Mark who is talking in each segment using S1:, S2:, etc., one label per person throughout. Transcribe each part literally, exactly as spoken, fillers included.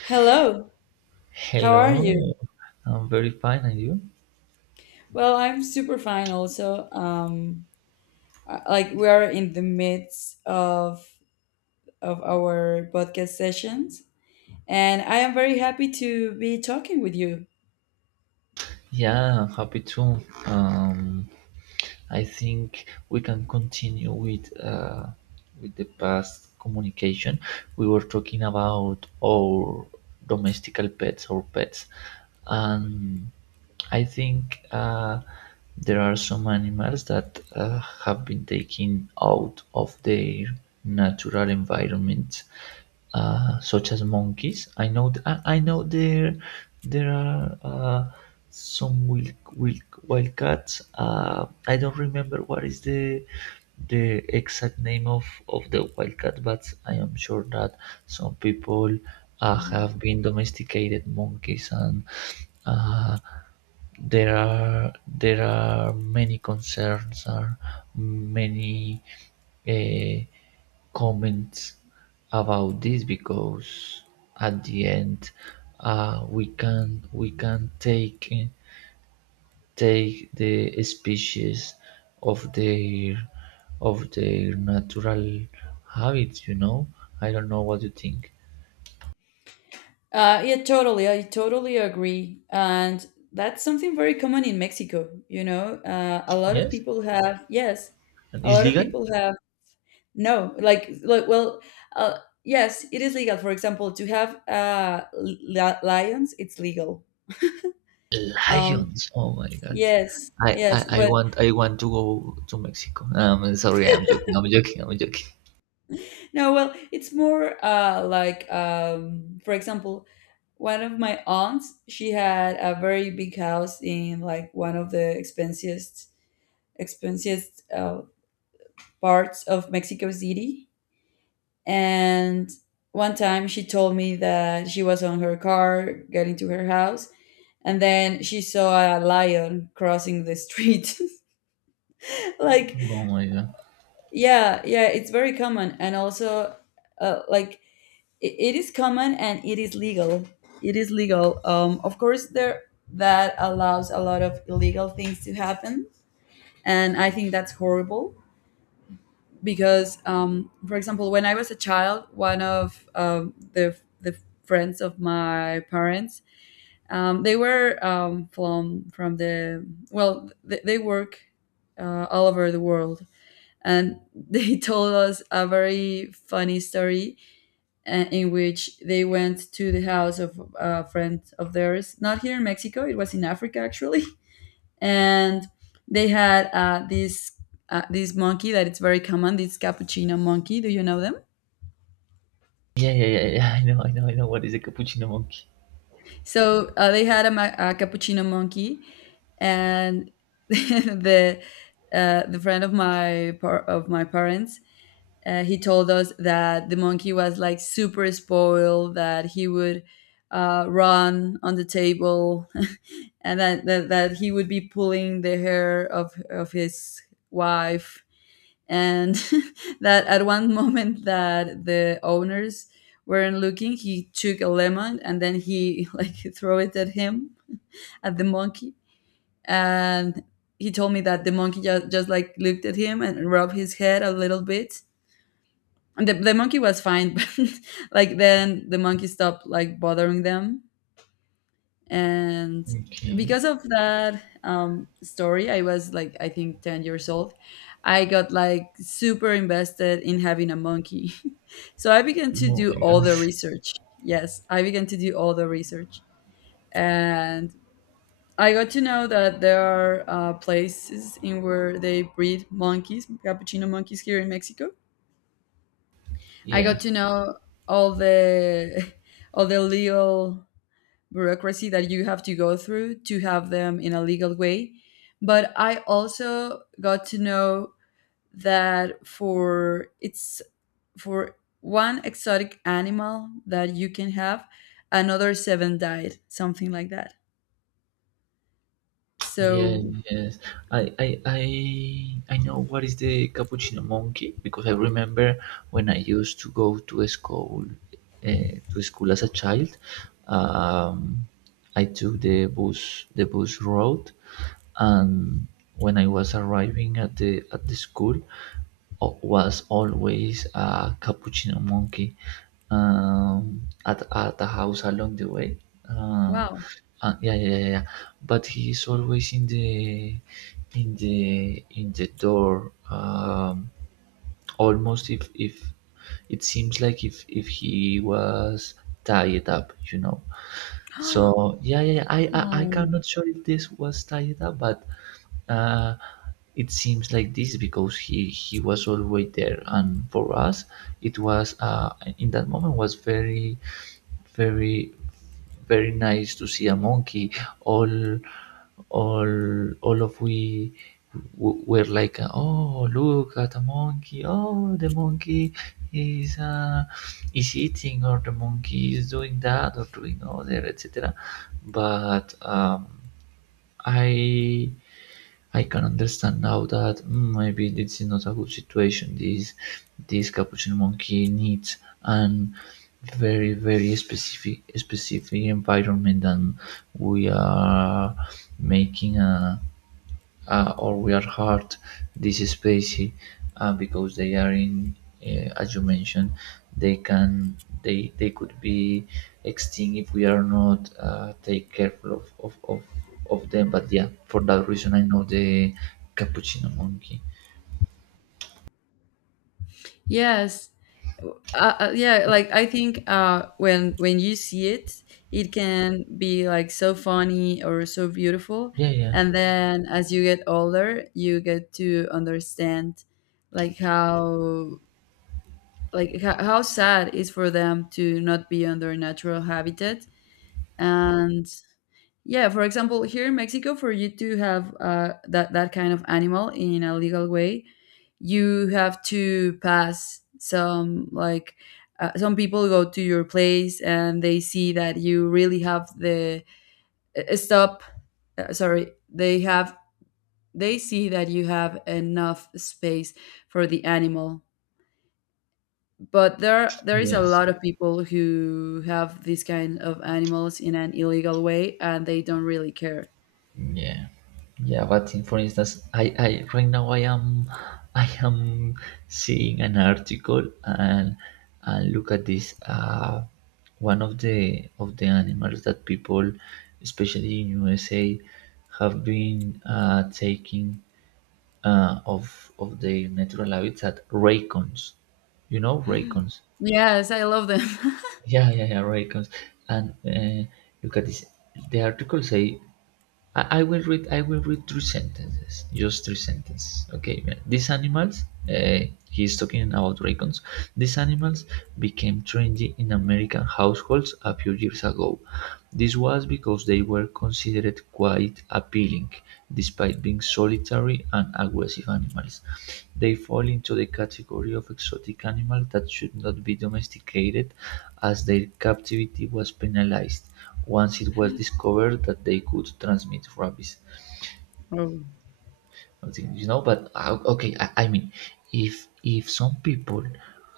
S1: Hello, how are
S2: Hello,
S1: you?
S2: I'm very fine, and you?
S1: Well, I'm super fine also. Um, I- like we are in the midst of of our podcast sessions, and I am very happy to be talking with you.
S2: Yeah, I'm happy too. Um, I think we can continue with uh, with the past communication. We were talking about our domestical pets, our pets, and I think uh, there are some animals that uh, have been taken out of their natural environment, uh, such as monkeys. I know th- I, I know there there are uh, some wild, wild, wild cats. Uh, I don't remember what is the the exact name of, of the wildcat, but I am sure that some people uh,
S1: Mhm.
S2: have been domesticated monkeys, and uh, there are there are many concerns or many uh, comments about this because at the end, uh, we can we can take take the species of their of their natural habits you know I don't know what you think.
S1: Uh, yeah, totally. I totally agree. And that's something very common in Mexico, you know. Uh, a lot of
S2: Yes,
S1: people have, yes,
S2: and
S1: a
S2: it's
S1: lot of
S2: legal.
S1: people have. No, like, like well, uh, yes, it is legal. For example, to have uh, li- lions, it's legal. Um,
S2: Lions! Oh my God.
S1: yes,
S2: I,
S1: yes,
S2: I, I
S1: but
S2: want I want to go to Mexico. Um, sorry, I'm joking. I'm joking. I'm joking.
S1: no, well, it's more uh, like, um, for example, one of my aunts. She had a very big house in, like, one of the expensiest, expensiest uh, parts of Mexico City. And one time she told me that she was on her car getting to her house, and then she saw a lion crossing the street. Like,
S2: Oh my God.
S1: yeah, yeah, it's very common. And also, uh, like, it, it is common, and it is legal, it is legal. Um of course, there that allows a lot of illegal things to happen. And I think that's horrible because, um, for example, when I was a child, one of um, the the friends of my parents, um, they were, um, from from the, well, they, they work uh, all over the world. And they told us a very funny story, uh, in which they went to the house of a friend of theirs. Not here in Mexico, it was in Africa actually. And they had uh, this uh, this monkey that it's very common, this cappuccino monkey. Do you know them?
S2: Yeah, yeah, yeah, yeah. I know, I know, I know. What is a cappuccino monkey?
S1: So uh, they had a, ma- a cappuccino monkey, and the uh, the friend of my par- of my parents, uh, he told us that the monkey was like super spoiled, that he would, uh, run on the table, and that, that that he would be pulling the hair of of his wife, and that at one moment, that the owners weren't looking, he took a lemon and then he, like, threw it at him, at the monkey. And he told me that the monkey just, just like looked at him and rubbed his head a little bit, and the, the monkey was fine. But like, then the monkey stopped, like, bothering them. And
S2: Okay.
S1: because of that, um, story, I was, like, I think ten years old. I got, like, super invested in having a monkey. So I began to
S2: Oh
S1: do
S2: my
S1: all
S2: God.
S1: the research. Yes, I began to do all the research. And I got to know that there are, uh, places in where they breed monkeys, cappuccino monkeys, here in Mexico. I
S2: Yeah.
S1: got to know all the all the legal bureaucracy that you have to go through to have them in a legal way. But I also got to know that, for it's for one exotic animal that you can have, another seven died, something like that.
S2: Yes,
S1: So,
S2: yes. I, I I I know what is the cappuccino monkey because I remember when I used to go to a school, uh, to school as a child. Um, I took the bus the bus road, and when I was arriving at the at the school, o- was always a cappuccino monkey um, at at the house along the way. Uh,
S1: wow.
S2: uh, yeah, yeah, yeah, yeah, but he is always in the in the in the door. Um, almost if if it seems like if if he was tied up you know So yeah, yeah, yeah. I, I i
S1: Oh.
S2: cannot sure if this was tied up, but uh it seems like this because he he was always there. And for us it was, uh in that moment was very very very nice to see a monkey. All all all of we w- were like, "Oh, look at a monkey! Oh, the monkey is uh, is eating, or the monkey is doing that, or doing other, et cetera" But um, I I can understand now that mm, maybe this is not a good situation. This this capuchin monkey needs an very very specific specific environment, and we are making a, uh, or we are hurt. This is spicy, uh, because they are in, uh, as you mentioned, they can, they they could be extinct if we are not, uh, take careful of, of of of them. But yeah, for that reason, I know the cappuccino monkey.
S1: Yes. Uh, uh, yeah, like I think, uh, when when you see it, it can be like so funny or so beautiful,
S2: Yeah, yeah.
S1: and then as you get older, you get to understand like how like how, how sad is for them to not be on their natural habitat. And yeah, for example, here in Mexico, for you to have uh, that that kind of animal in a legal way, you have to pass some, like, uh, some people go to your place and they see that you really have the, uh, stop uh, sorry, they have, they see that you have enough space for the animal. But there there is a
S2: Yes.
S1: lot of people who have this kind of animals in an illegal way, and they don't really care.
S2: Yeah, yeah. But in, for instance, I, I right now I am, I am seeing an article, and and look at this. Uh, one of the of the animals that people, especially in U S A, have been, uh, taking, uh, of of their natural habitats, at raccoons. You know raccoons.
S1: Yes, I love them.
S2: Yeah, yeah, yeah, raccoons. And uh, look at this. The article say, I, I will read. I will read three sentences. Just three sentences. Okay. These animals. Uh, he's talking about raccoons. These animals became trendy in American households a few years ago. This was because they were considered quite appealing, despite being solitary and aggressive animals. They fall into the category of exotic animals that should not be domesticated, as their captivity was penalized once it was discovered that they could transmit rabies.
S1: Oh.
S2: Something, you know, but uh, okay, I, I mean, if if some people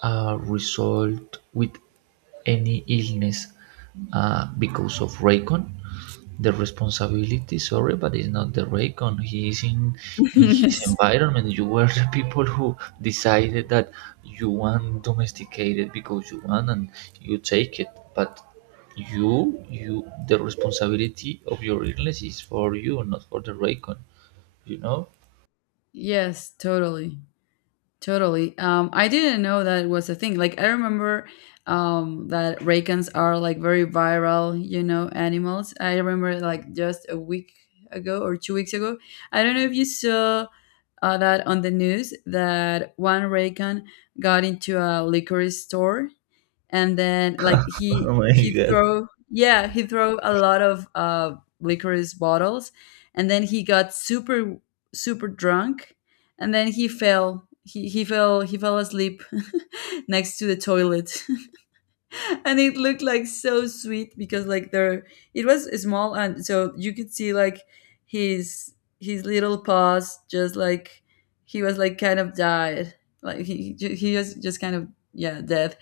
S2: are result with any illness, uh, because of raycon, the responsibility, sorry, but it's not the raycon. He is in, in his
S1: Yes,
S2: environment. You were the people who decided that you want domesticated because you want, and you take it. But you you the responsibility of your illness is for you, not for the raycon, you know?
S1: yes, totally. Totally. Um, I didn't know that it was a thing. Like I remember, um, that rakans are, like, very viral, you know, animals. I remember, like, just a week ago or two weeks ago. I don't know if you saw uh, that on the news that one rakan got into a liquor store, and then, like, he
S2: oh my
S1: he
S2: god
S1: throw, yeah, he throw a lot of uh licorice bottles, and then he got super, super drunk, and then he fell he, he fell he fell asleep. Next to the toilet. And it looked, like, so sweet because, like, there, it was small, and so you could see, like, his his little paws, just like, he was, like, kind of died, like he he was just kind of, yeah, dead.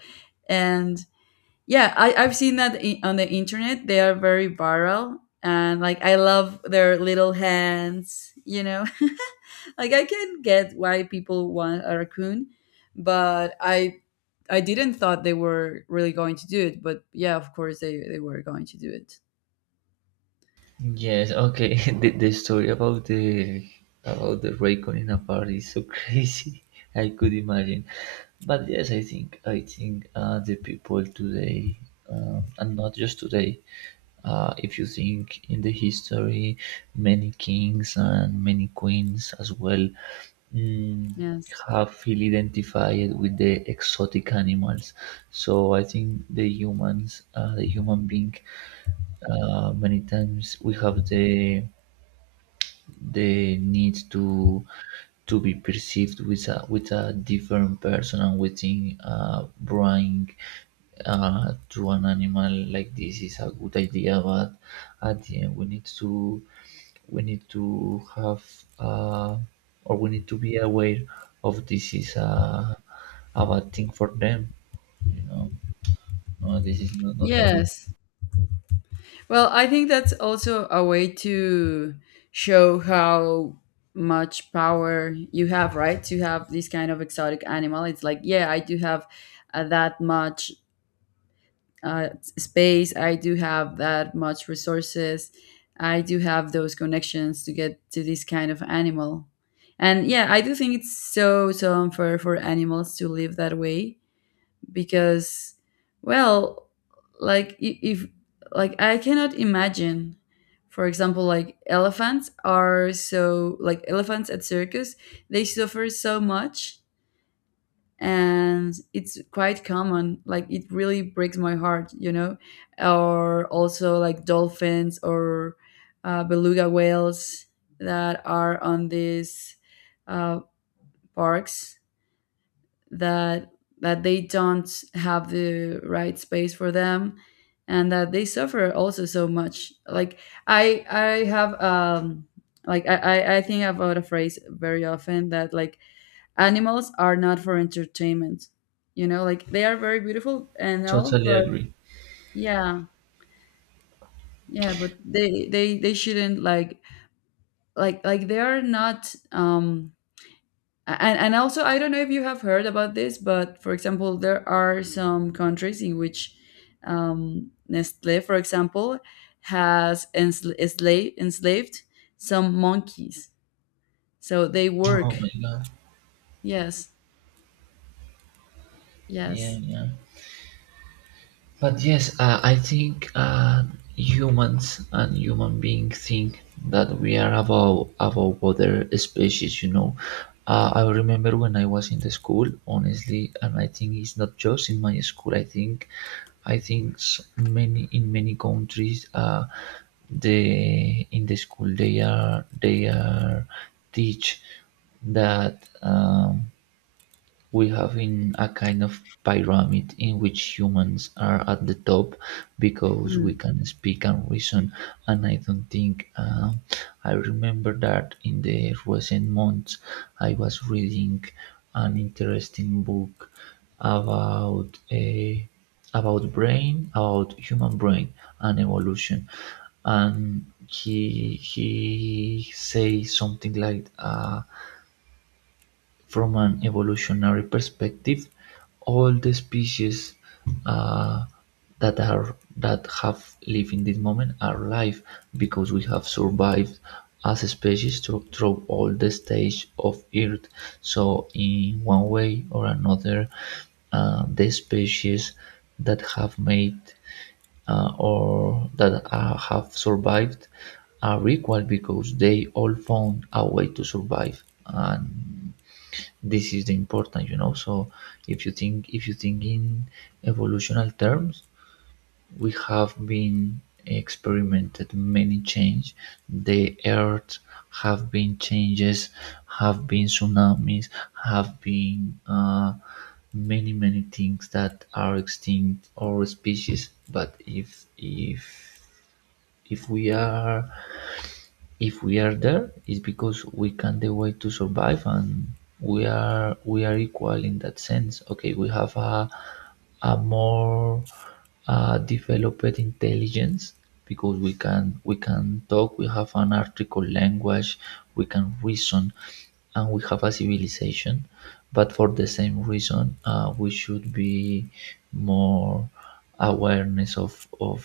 S1: And yeah, I, I've seen that in, on the internet. They are very viral. And, like, I love their little hands, you know? Like, I can get why people want a raccoon, but I. I didn't thought they were really going to do it, but yeah, of course they, they were going to do it.
S2: Yes, okay. The, the story about the about the raycon in a party is so crazy. I could imagine. But yes, I think I think uh, the people today, um, and not just today. Uh, if you think in the history, many kings and many queens as well, mm,
S1: Yes.
S2: have feel identified with the exotic animals. So I think the humans, uh, the human being, uh, many times we have the the need to to be perceived with a with a different person, and we think, uh, buying uh, to an animal like this is a good idea. But at the end, we need to, we need to have, uh, or we need to be aware of this is a, a bad thing for them, you know? No, this is not, not a good.
S1: Yes. Well, I think that's also a way to show how much power you have, right? To have this kind of exotic animal. It's like, yeah, I do have, uh, that much, uh, space. I do have that much resources. I do have those connections to get to this kind of animal. And yeah, I do think it's so, so unfair for animals to live that way, because, well, like, i- if, like, I cannot imagine. For example, like, elephants are so, like, elephants at circus, they suffer so much, and it's quite common, like, it really breaks my heart you know Or also like dolphins, or uh, beluga whales, that are on these uh, parks, that that they don't have the right space for them, and that they suffer also so much. Like, I I have, um like, i i I think about a phrase very often that, like, animals are not for entertainment you know like, they are very beautiful and all,
S2: Totally
S1: but
S2: agree.
S1: yeah, yeah, but they they they shouldn't, like like like, they are not, um And, and also, I don't know if you have heard about this, but for example, there are some countries in which, um, Nestle, for example, has ensla- ensla- enslaved some monkeys. So they
S2: Oh my
S1: work.
S2: God.
S1: Yes,
S2: Yeah,
S1: yes.
S2: yeah. But yes, uh, I think uh, humans and human beings think that we are above above other species. You know, uh, I remember when I was in the school, honestly, and I think it's not just in my school. I think, I think s- many, in many countries, uh, the in the school, they are they are teach that. Um, we have in a kind of pyramid in which humans are at the top because we
S1: Mm.
S2: can speak and reason. And I don't think uh, I remember that in the recent months I was reading an interesting book about a, about brain, about human brain and evolution. And he he say something like, uh, from an evolutionary perspective, all the species uh, that are that have lived in this moment are alive because we have survived as a species through, through all the stage of Earth. So, in one way or another, uh, the species that have made, uh, or that uh, have survived, are equal because they all found a way to survive, and this is the important, you know? So if you think, if you think in evolutional terms, we have been experimented many change. The earth have been changes, have been tsunamis, have been uh, many many things that are extinct or species. But if if if we are, if we are there, it's because we can the way to survive, and we are, we are equal in that sense. Okay, we have a a more uh, developed intelligence because we can, we can talk, we have an article language, we can reason, and we have a civilization. But for the same reason, uh, we should be more awareness of of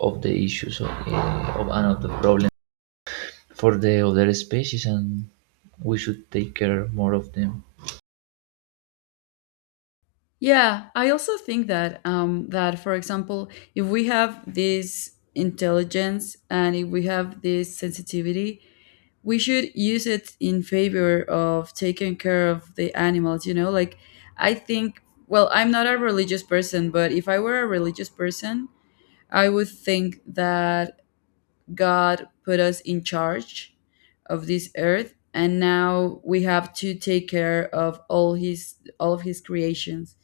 S2: of the issues of, uh, of and of the problems for the other species, and we should take care more of them.
S1: Yeah, I also think that, um, that, for example, if we have this intelligence and if we have this sensitivity, we should use it in favor of taking care of the animals you know Like, I think, well, I'm not a religious person, but if I were a religious person, I would think that God put us in charge of this earth, and now we have to take care of all his all of his creations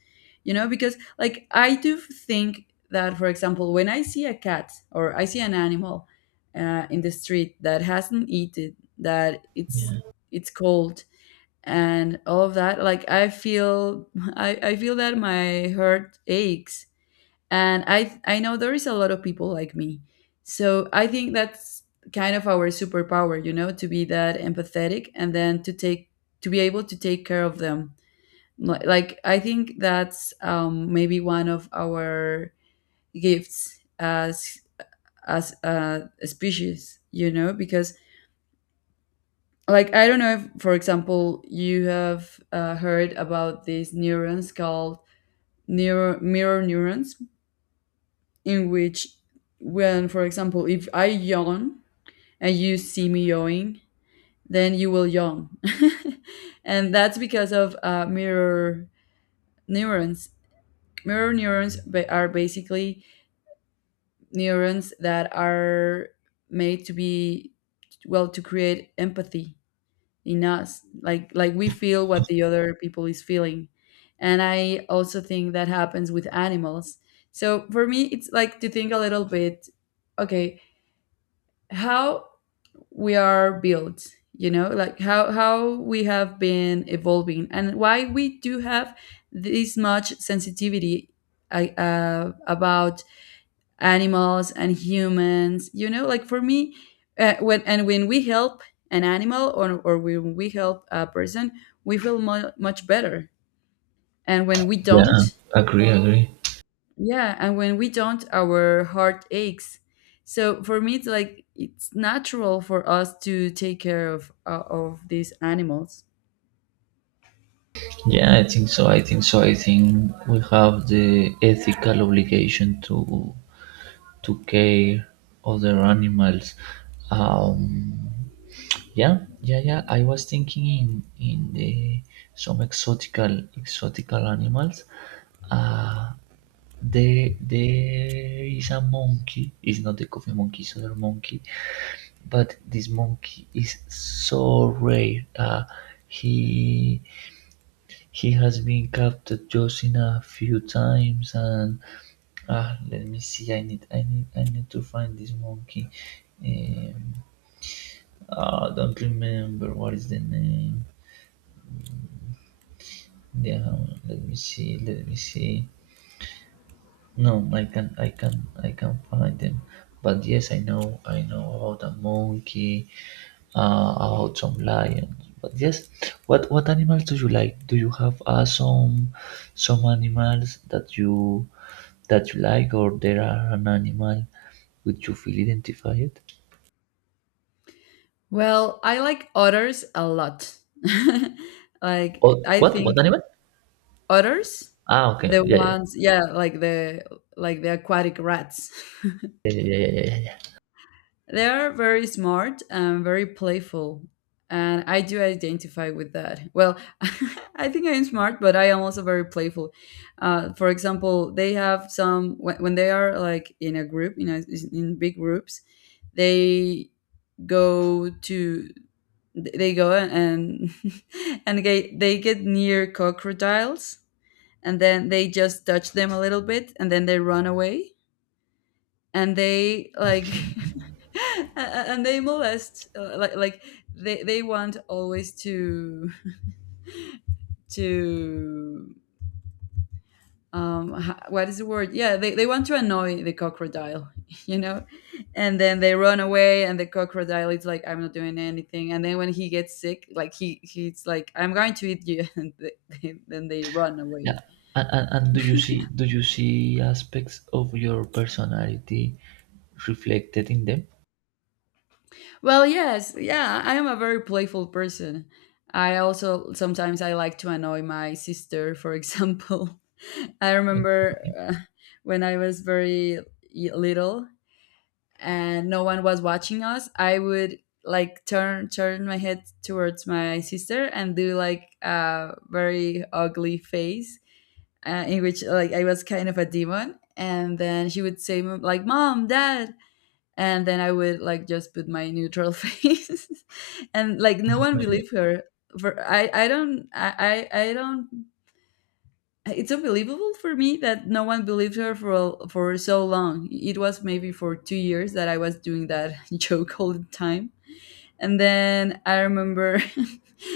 S1: you know Because, like, I do think that, for example, when I see a cat or I see an animal uh, in the street that hasn't eaten, that it's
S2: Yeah.
S1: it's cold, and all of that, like, I feel i, I feel that my heart aches, and i i know there is a lot of people like me. So I think that's kind of our superpower you know to be that empathetic, and then to take to be able to take care of them. Li- like, I think that's, um, maybe, one of our gifts as, as uh, a species you know Because, like, I don't know if, for example, you have uh, heard about these neurons called, neuro, mirror neurons, in which, when, for example, if I yawn and you see me yawning, then you will yawn. And that's because of uh, mirror neurons. mirror neurons ba- are basically neurons that are made to be, well, to create empathy in us. Like, like we feel what the other people is feeling, and I also think that happens with animals. So for me, it's like to think a little bit, okay, how we are built you know like how how we have been evolving and why we do have this much sensitivity I- uh, about animals and humans you know Like, for me, uh, when and when we help an animal, or, or when we help a person, we feel mu much better, and when we
S2: Yeah,
S1: don't.
S2: agree, agree.
S1: Yeah, and when we don't, our heart aches. So for me, it's like it's natural for us to take care of, uh, of these animals.
S2: Yeah, I think so. I think so. I think we have the ethical obligation to to care other animals. Um, Yeah, yeah, yeah. I was thinking in in the some exotical exotical animals. Uh, there there is a monkey. It's not the coffee monkey, it's other monkey. But this monkey is so rare. Uh, he he has been captured just in a few times, and ah, let me see. I need I need I need to find this monkey. Um, I don't remember what is the name. Yeah, let me see, let me see. No, I can, I can, I can find them. But yes, I know, I know about a monkey, uh, about some lions. But yes, what what animals do you like? Do you have uh, some some animals that you that you like, or there are an animal which you feel identified?
S1: Well, I like otters a lot. Like,
S2: Oh,
S1: I
S2: what
S1: think
S2: what animal?
S1: otters,
S2: Ah, okay,
S1: the
S2: yeah, yeah,
S1: ones, yeah, like the like the aquatic rats.
S2: yeah, yeah, yeah, yeah, yeah, yeah.
S1: They are very smart and very playful. And I do identify with that. Well, I think I am smart, but I am also very playful. Uh, for example, they have some, when, when they are like in a group, you know, in big groups, they go to, they go and, and they, they get near crocodiles and then they just touch them a little bit and then they run away and they like and they molest uh, like like they they want always to to um ha- what is the word, yeah, they, they want to annoy the crocodile you know. And then they run away and the crocodile is like, "I'm not doing anything," and then when he gets sick, like, he he's like, "I'm going to eat you." and they, they, then they run away.
S2: Yeah. And, and, and do you see, do you see aspects of your personality reflected in them?
S1: Well, yes, yeah, I am a very playful person. I also sometimes I like to annoy my sister, for example. I
S2: Okay.
S1: remember uh, when I was very y- little and no one was watching us, I would like turn turn my head towards my sister and do like a very ugly face, uh, in which like I was kind of a demon, and then she would say like, "Mom, Dad," and then I would like just put my neutral face, and like no one
S2: My God.
S1: believed her. For I, I don't, I, I, I don't. It's unbelievable for me that no one believed her for a- for so long. It was maybe for two years that I was doing that joke all the time, and then I remember,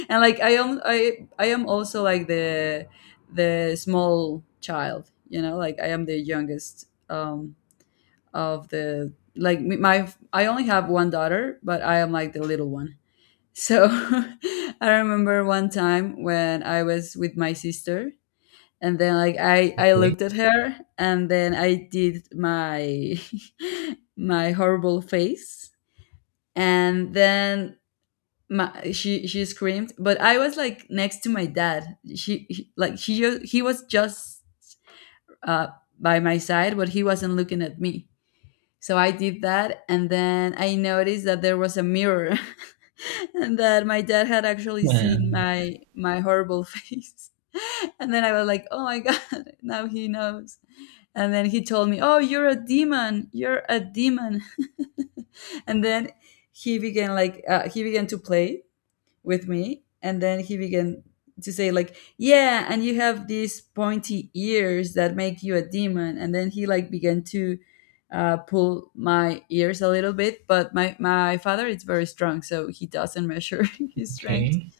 S1: and like I am, I, I am also like the the small child, you know, like I am the youngest um of the like m- my I only have one daughter, but I am like the little one. So I remember one time when I was with my sister and then like I I
S2: Okay.
S1: looked at her and then I did my my horrible face, and then my, she she screamed, but I was like next to my dad. She he, like he ju- He was just uh by my side, but he wasn't looking at me. So I did that, and then I noticed that there was a mirror, and that my dad had actually seen
S2: Um,
S1: my my horrible face. And then I was like, "Oh my god, now he knows." And then he told me, "Oh, you're a demon. You're a demon." And then he began like uh, he began to play with me, and then he began to say like, "Yeah, and you have these pointy ears that make you a demon," and then he like began to uh, pull my ears a little bit. But my my father is very strong, so he doesn't measure his strength.
S2: okay.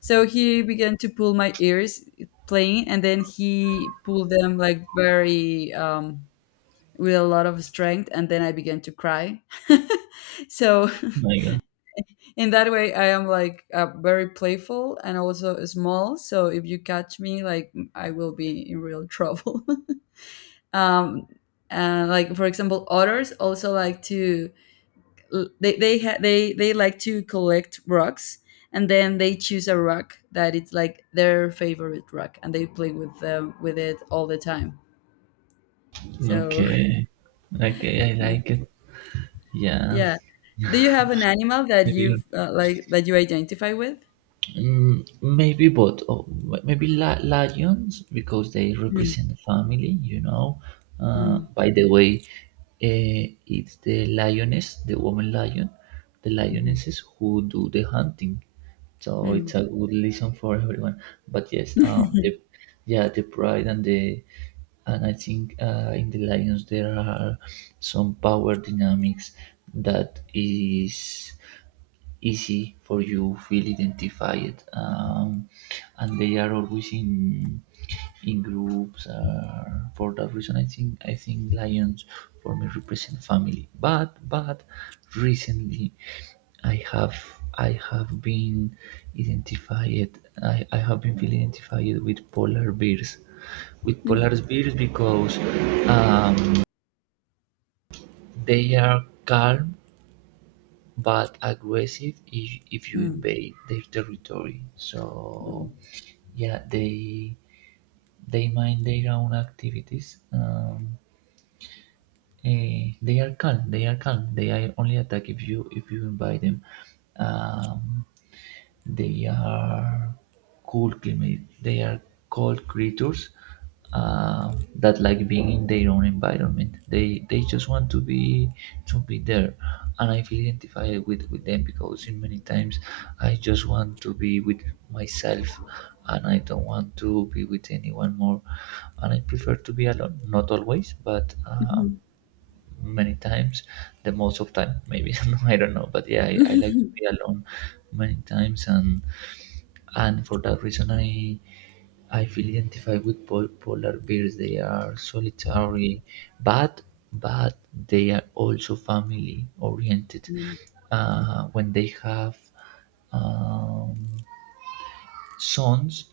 S1: So he began to pull my ears playing, and then he pulled them like very um with a lot of strength, and then I began to cry. So
S2: My God.
S1: in that way I am like uh, very playful and also small, so if you catch me, like, I will be in real trouble. um and like, for example, otters also like to, they they ha- they they like to collect rocks, and then they choose a rock that it's like their favorite rock, and they play with them with it all the time. So
S2: Okay. Okay, I
S1: yeah.
S2: like it. Yeah.
S1: Yeah. Do you have an animal that
S2: Maybe,
S1: you've uh, like that you identify with?
S2: Mm, maybe both. Or m- maybe li- lions because they
S1: Mm.
S2: represent the family. You know. Uh,
S1: Mm.
S2: by the way, uh, it's the lioness, the woman lion, the
S1: Mhm.
S2: lionesses who do the hunting. So it's a good lesson for everyone. But yes, um,
S1: Mm.
S2: the yeah, the pride and the, and I think uh, in the lions there are some power dynamics that is easy for you feel identified, um, and they are always in in groups. Uh, for that reason, i think i think lions for me represent family. but but recently i have i have been identified, i, I have been feeling identified with polar bears, with polar
S1: Mm.
S2: bears because, um, they are calm but aggressive if, if you
S1: Mm.
S2: invade their territory. So
S1: Mm.
S2: yeah, they they mind their own activities. Um, eh, they are calm. They are calm. They are only attack if you if you invite them. Um, they are cold climate. They are cold creatures, uh, that like being in their own environment. They they just want to be to be there, and I feel identified with with them because in many times I just want to be with myself, and I don't want to be with anyone more, and I prefer to be alone. Not always, but. Uh,
S1: Mhm.
S2: many times, the most of time maybe. I don't know, but yeah, I, I like to
S1: Mhm.
S2: be alone many times. and and for that reason, i i feel identified with pol- polar bears. They are solitary, but but they are also family oriented,
S1: Mm.
S2: uh, when they have, um, sons.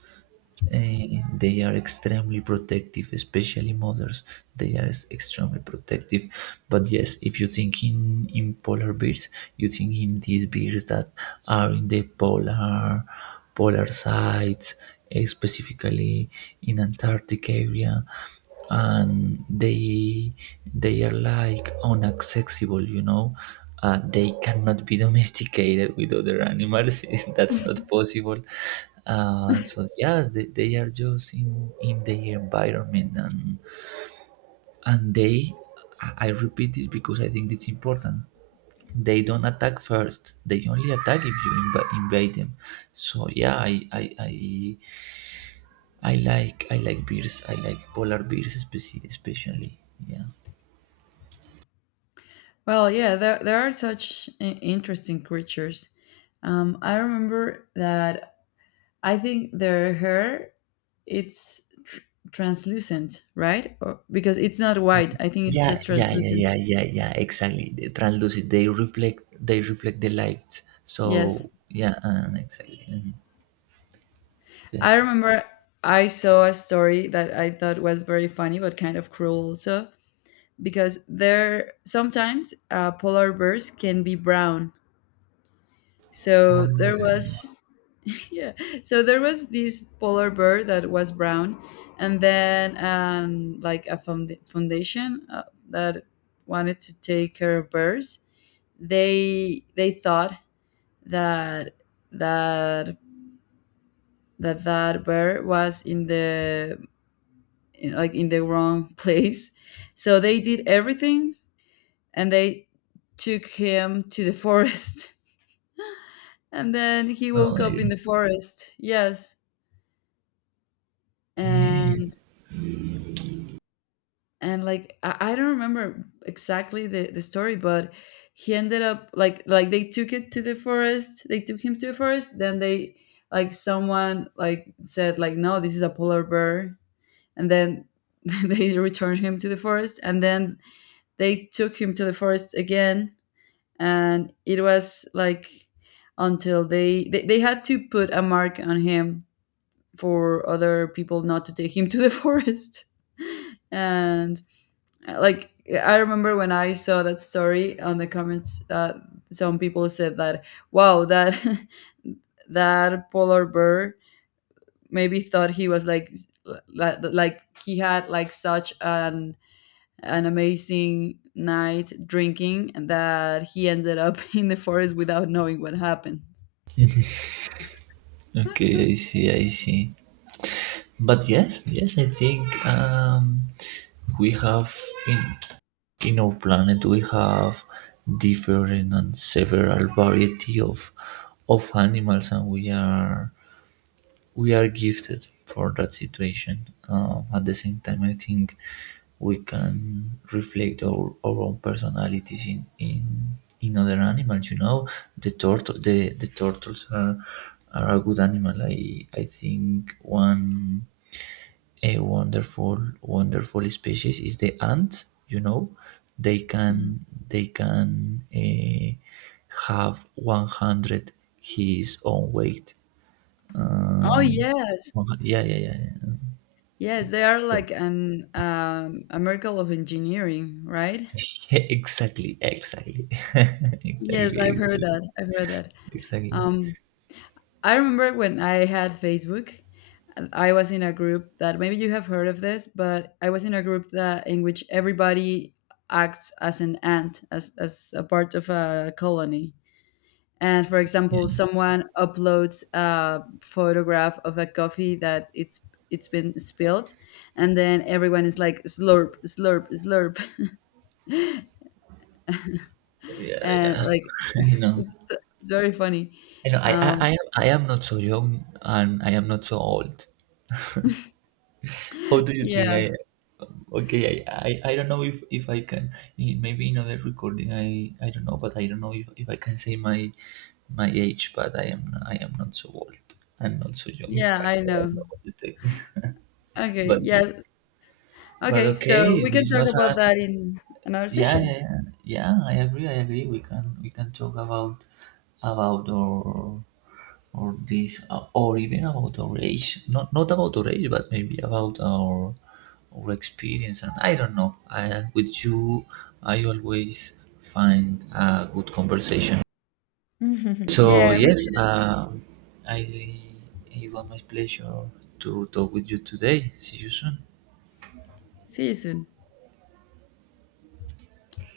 S2: Eh, they are extremely protective, especially mothers. They are s- extremely protective. But yes, if you think in, in polar bears, you think in these bears that are in the polar polar sites, eh, specifically in Antarctic area, and they they are like unaccessible, you know, uh, they cannot be domesticated with other animals. That's not possible. Uh, so yes, they, they are just in in their environment, and and they, i I repeat this because I think it's important, they don't attack first. They only attack if you inv- invade them. So yeah, I, I i i like, I like bears, I like polar bears, speci- especially. Yeah.
S1: Well, yeah, there there are such i- interesting creatures. Um, I remember that I think their hair, it's tr- translucent, right? Or, because it's not
S2: Yeah,
S1: white. I think it's
S2: yeah,
S1: just
S2: yeah,
S1: translucent.
S2: yeah, yeah, yeah. Exactly. The translucent. They reflect. They reflect the light.
S1: Yes.
S2: So yeah, uh, exactly. Mhm. Yeah.
S1: I remember I saw a story that I thought was very funny but kind of cruel also, because there sometimes, uh, polar bears can be brown. So there
S2: Oh,
S1: was yeah. So there was this polar bear that was brown, and then um, like a found- foundation uh, that wanted to take care of bears. They they thought that that that that bear was in the in- like in the wrong place, so they did everything, and they took him to the forest, and then he
S2: oh
S1: woke
S2: my
S1: up in
S2: God.
S1: the forest. Yes, and and like I, I don't remember exactly the, the story, but he ended up like, like they took it to the forest they took him to the forest, then they like someone like said like, "No, this is a polar bear," and then they returned him to the forest, and then they took him to the forest again. And it was like, until they they, they had to put a mark on him for other people not to take him to the forest. And like, I remember when I saw that story on the comments, uh, some people said that, wow, that that polar bear maybe thought he was like, like like he had like such an an amazing night drinking that he ended up in the forest without knowing what happened.
S2: Okay, I see, I see. But yes, yes, I think, um, we have in in our planet we have different and several variety of of animals, and we are, we are gifted for that situation. Um, at the same time, I think we can reflect our, our own personalities in, in in other animals. You know, the turtle, the, the turtles are are a good animal. I I think one a wonderful wonderful species is the ant. You know, they
S1: Mhm.
S2: can, they can uh, have one hundred his own weight,
S1: Oh
S2: um,
S1: yes.
S2: yeah, yeah, yeah, yeah.
S1: Yes, they are
S2: But-
S1: like an, um, a miracle of engineering, right?
S2: Yeah, exactly, exactly, exactly,
S1: Yes, i've heard
S2: exactly,
S1: that I've heard that.
S2: exactly.
S1: Um, I remember when I had Facebook, I was in a group that maybe you have heard of this, but I was in a group that in which everybody acts as an ant, as, as a part of a colony. And for example, someone uploads a photograph of a coffee that it's it's been spilled, and then everyone is like, "Slurp, slurp, slurp,"
S2: Yeah,
S1: and
S2: yeah.
S1: like
S2: I know.
S1: it's it's very funny.
S2: I know. I, I, I
S1: Um,
S2: am, I am not so young and I am not so old. How do you think
S1: yeah,
S2: I am? Okay, I, I, I don't know if, if I can. i- Maybe in other recording, I, I don't know, but I don't know if, if I can say my my age. But I am I am not so old and not so young
S1: yeah,
S2: as
S1: I
S2: well. I don't know
S1: know.
S2: what you think.
S1: Okay,
S2: But
S1: yeah.
S2: But
S1: Okay, so
S2: okay,
S1: we can
S2: this
S1: talk
S2: was a
S1: about that in another
S2: yeah,
S1: session.
S2: yeah, yeah. Yeah, I agree. I agree. We can we can talk about about our or this, uh, or even about our age. Not not about our age, but maybe about our our experience. And I don't know. I with you, I always find a good conversation. So
S1: Yeah, me
S2: yes,
S1: too.
S2: um, I it was my pleasure to talk with you today. See you soon.
S1: See you soon.